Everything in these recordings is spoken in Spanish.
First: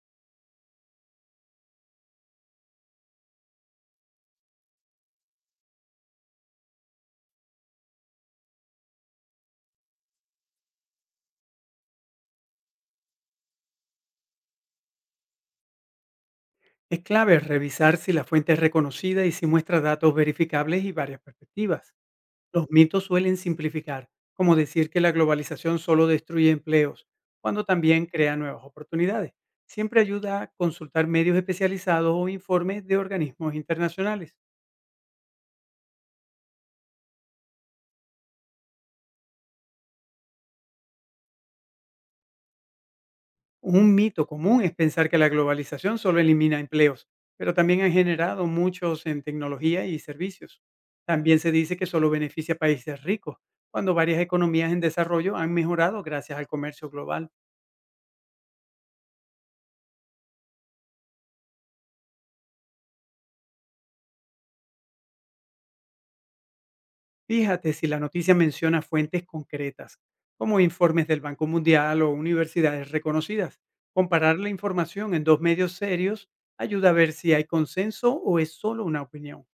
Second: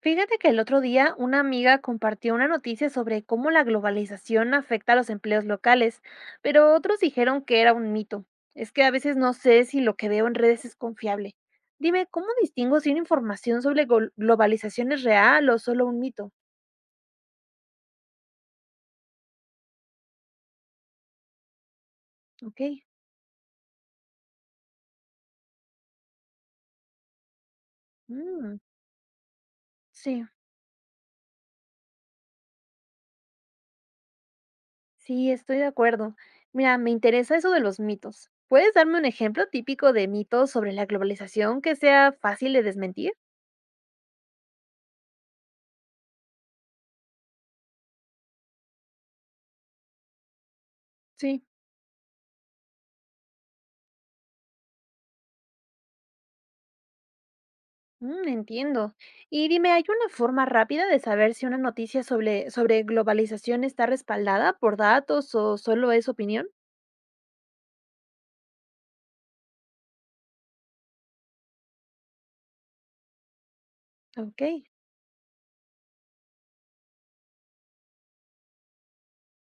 Fíjate que el otro día una amiga compartió una noticia sobre cómo la globalización afecta a los empleos locales, pero otros dijeron que era un mito. Es que a veces no sé si lo que veo en redes es confiable. Dime, ¿cómo distingo si una información sobre globalización es real o solo un mito? Es clave revisar si la fuente es reconocida y si muestra datos verificables y varias perspectivas. Ok. Los mitos suelen simplificar, como decir que la globalización solo destruye empleos, cuando también crea mm, nuevas oportunidades. Siempre sí, ayuda a consultar medios especializados o informes de organismos internacionales. sí, estoy de acuerdo. Mira, me interesa eso de los mitos. ¿Puedes darme un ejemplo típico de mitos sobre la globalización que sea fácil de desmentir? Un mito común es pensar que la globalización solo elimina empleos, pero también han generado muchos en tecnología y servicios. También Sí. se dice que solo beneficia a países ricos, cuando varias economías en desarrollo han mejorado gracias al comercio global. Mm, entiendo. Y dime, ¿hay una forma rápida de saber si una noticia sobre globalización está respaldada por datos o solo es opinión? Fíjate si la noticia menciona fuentes concretas, como informes del Banco Mundial o universidades reconocidas. Comparar Ok, la información en dos medios serios ayuda a ver si hay consenso o es solo una opinión.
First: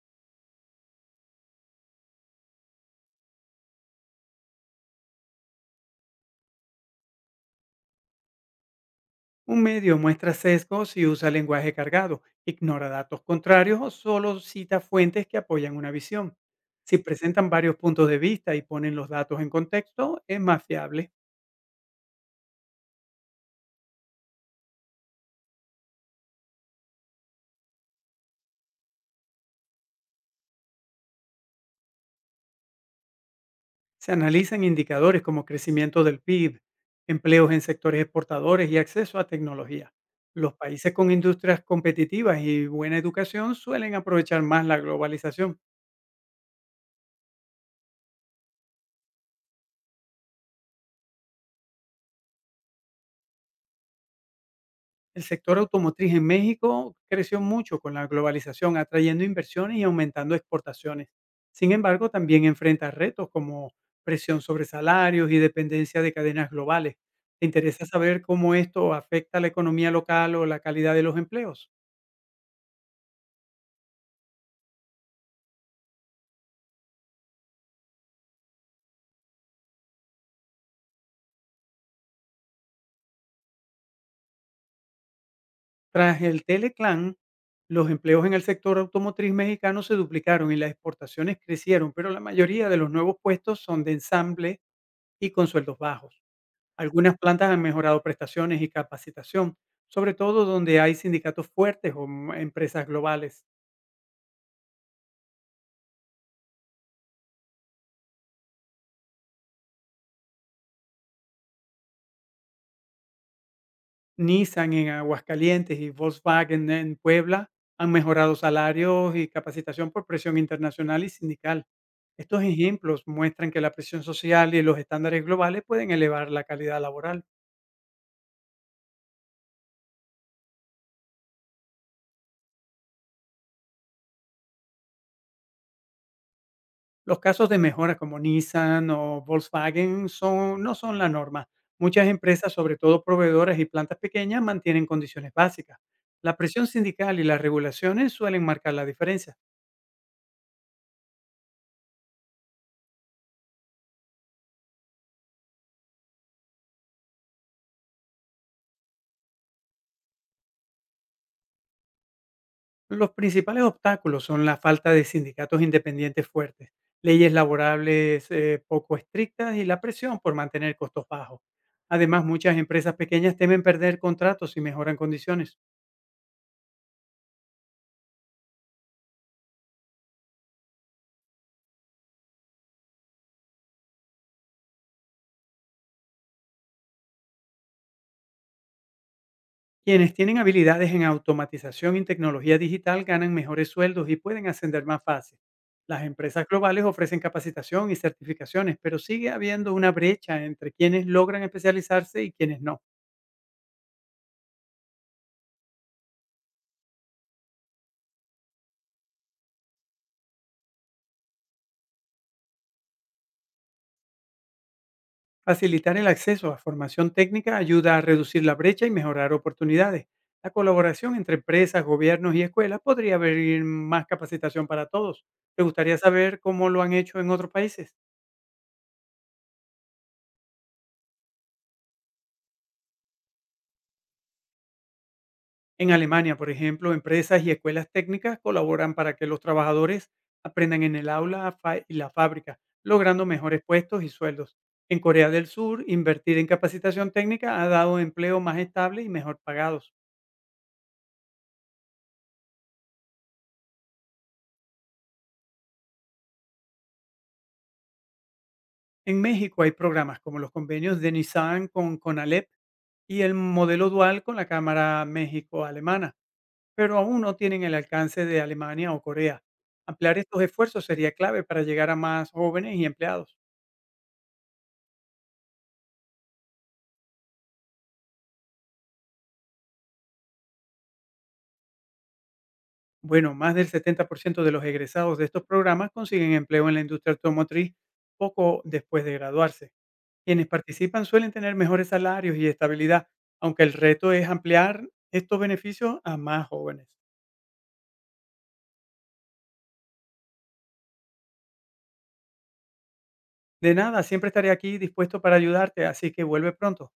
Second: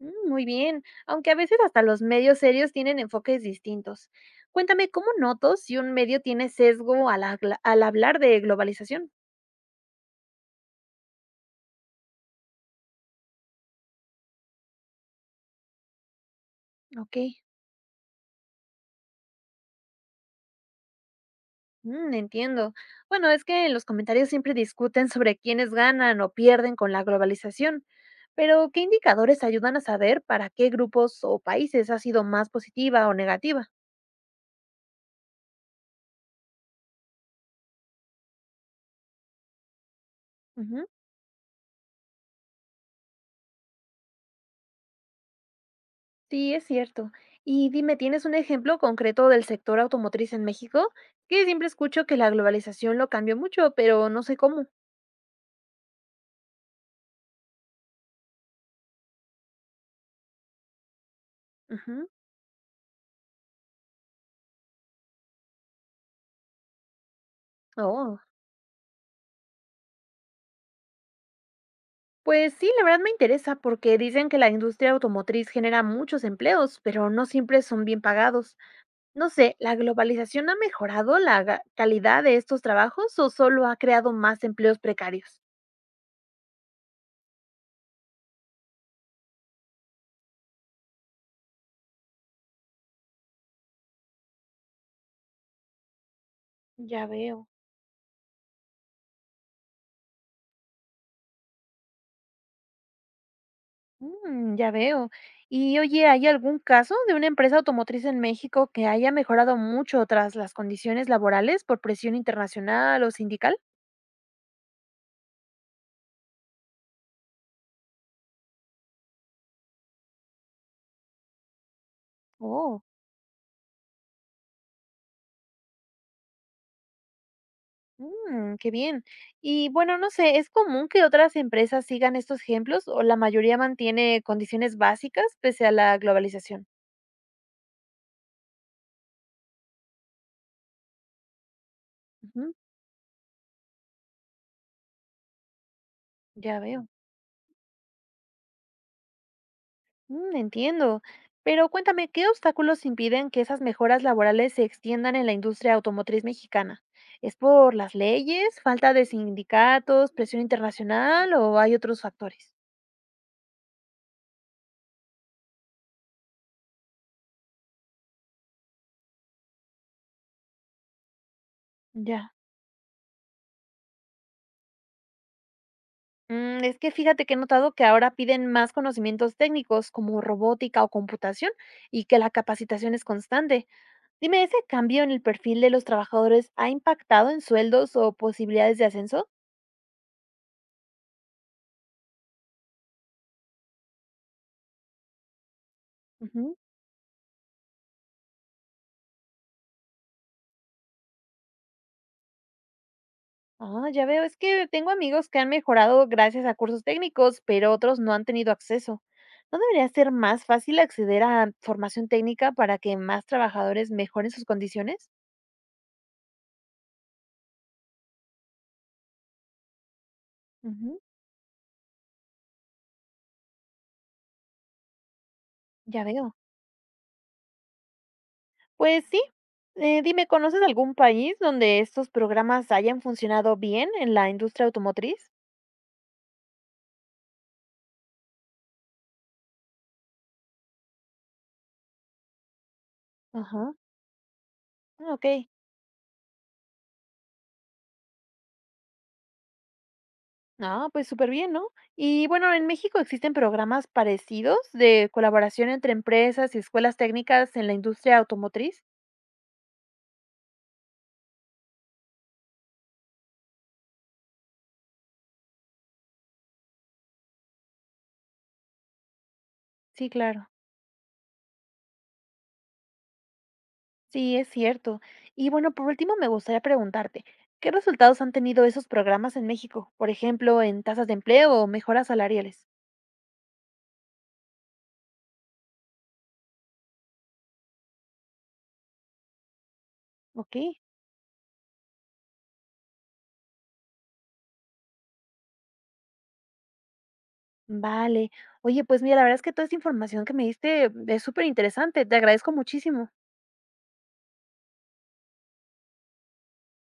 mm, muy bien. Aunque a veces hasta los medios serios tienen enfoques distintos. Cuéntame, ¿cómo noto si un medio tiene sesgo al hablar de globalización? Un medio muestra sesgos y usa lenguaje cargado, ignora datos contrarios o solo cita fuentes que apoyan una visión. Si Ok. presentan varios puntos de vista y ponen los datos en contexto, es más fiable. Mm, entiendo. Bueno, es que en los comentarios siempre discuten sobre quiénes ganan o pierden con la globalización, pero ¿qué indicadores ayudan a saber para qué grupos o países ha sido más positiva o negativa? Se analizan indicadores como crecimiento del PIB, empleos en sectores exportadores y acceso a tecnología. Los Ujú, países con industrias competitivas y buena educación suelen aprovechar más la globalización. sí, es cierto. Y dime, ¿tienes un ejemplo concreto del sector automotriz en México? Que siempre escucho que la globalización lo cambió mucho, pero no sé cómo. El sector automotriz en México creció mucho con la globalización, atrayendo inversiones y aumentando exportaciones. Sin Ujú. embargo, también enfrenta retos como presión sobre salarios y dependencia de cadenas globales. ¿Te interesa Oh, saber cómo esto afecta a la economía local o la calidad de los empleos? pues sí, la verdad me interesa porque dicen que la industria automotriz genera muchos empleos, pero no siempre son bien pagados. No sé, ¿la globalización ha mejorado la calidad de estos trabajos o solo ha creado más empleos precarios? Tras el Teleclan, los empleos en el sector automotriz mexicano se duplicaron y las exportaciones crecieron, pero la mayoría de los nuevos puestos son de ensamble y con sueldos bajos. Ya Algunas veo. plantas han mejorado prestaciones y capacitación, sobre todo donde hay sindicatos fuertes o empresas globales. Mm, ya veo. Y oye, ¿hay algún caso de una empresa automotriz en México que haya mejorado mucho tras las condiciones laborales por presión internacional o sindical? Nissan en Aguascalientes y Volkswagen en Puebla han mejorado salarios y capacitación por presión internacional y sindical. Estos Oh, ejemplos muestran que la presión social y los estándares globales pueden elevar la calidad laboral. mm, qué bien. Y bueno, no sé, ¿es común que otras empresas sigan estos ejemplos o la mayoría mantiene condiciones básicas pese a la globalización? Los casos de mejora como Nissan o Volkswagen son, no son la norma. Muchas empresas, Ujú, sobre todo proveedoras y plantas pequeñas, mantienen condiciones básicas. La ya presión veo. sindical y las regulaciones suelen marcar la diferencia. Mm, entiendo. Pero cuéntame, ¿qué obstáculos impiden que esas mejoras laborales se extiendan en la industria automotriz mexicana? ¿Es por las leyes, falta de sindicatos, presión internacional o hay otros factores? Los principales obstáculos son la falta de sindicatos independientes fuertes, leyes laborales poco estrictas y la presión por mantener costos bajos. Además, Ya. muchas empresas pequeñas temen perder contratos si mejoran condiciones. Mm, es que fíjate que he notado que ahora piden más conocimientos técnicos como robótica o computación y que la capacitación es constante. Dime, ¿ese cambio en el perfil de los trabajadores ha impactado en sueldos o posibilidades de ascenso? Quienes tienen habilidades en automatización y tecnología digital ganan mejores sueldos y pueden ascender más fácil. Las empresas Ujú. globales ofrecen capacitación y certificaciones, pero sigue habiendo una brecha entre quienes logran especializarse y quienes no. Ah, ya veo, es que tengo amigos que han mejorado gracias a cursos técnicos, pero otros no han tenido acceso. ¿No debería ser más fácil acceder a formación técnica para que más trabajadores mejoren sus condiciones? Facilitar el acceso a formación técnica ayuda a reducir la brecha y mejorar oportunidades. La Ujú, colaboración entre empresas, gobiernos y escuelas podría abrir más capacitación para todos. ¿Te gustaría ya veo. saber cómo lo han hecho en otros países? Pues sí. Dime, ¿conoces algún país donde estos programas hayan funcionado bien en la industria automotriz? En Alemania, por ejemplo, empresas y escuelas técnicas colaboran para que los trabajadores aprendan en el aula y la fábrica, logrando mejores Ajá, puestos y sueldos. En ah, ok. Corea del Sur, invertir en capacitación técnica ha dado empleo más estable y mejor pagados. Ah, pues súper bien, ¿no? Y bueno, en México existen programas parecidos de colaboración entre empresas y escuelas técnicas en la industria automotriz. En México hay programas como los convenios de Nissan con Conalep y el modelo dual con la Cámara México-Alemana, pero aún no tienen el alcance de Alemania o Corea. Sí, Ampliar estos claro. esfuerzos sería clave para llegar a más jóvenes y empleados. Sí, es cierto. Y bueno, por último, me gustaría preguntarte, ¿qué resultados han tenido esos programas en México? Por ejemplo, en tasas de empleo o mejoras salariales. Bueno, más del 70% de los egresados de estos programas consiguen empleo en la industria automotriz poco después de graduarse. Quienes Ok, participan suelen tener mejores salarios y estabilidad, aunque el reto es ampliar estos beneficios a más jóvenes. vale. Oye, pues mira, la verdad es que toda esta información que me diste es súper interesante. Te agradezco muchísimo. De nada, siempre estaré aquí dispuesto para ayudarte, así que vuelve pronto.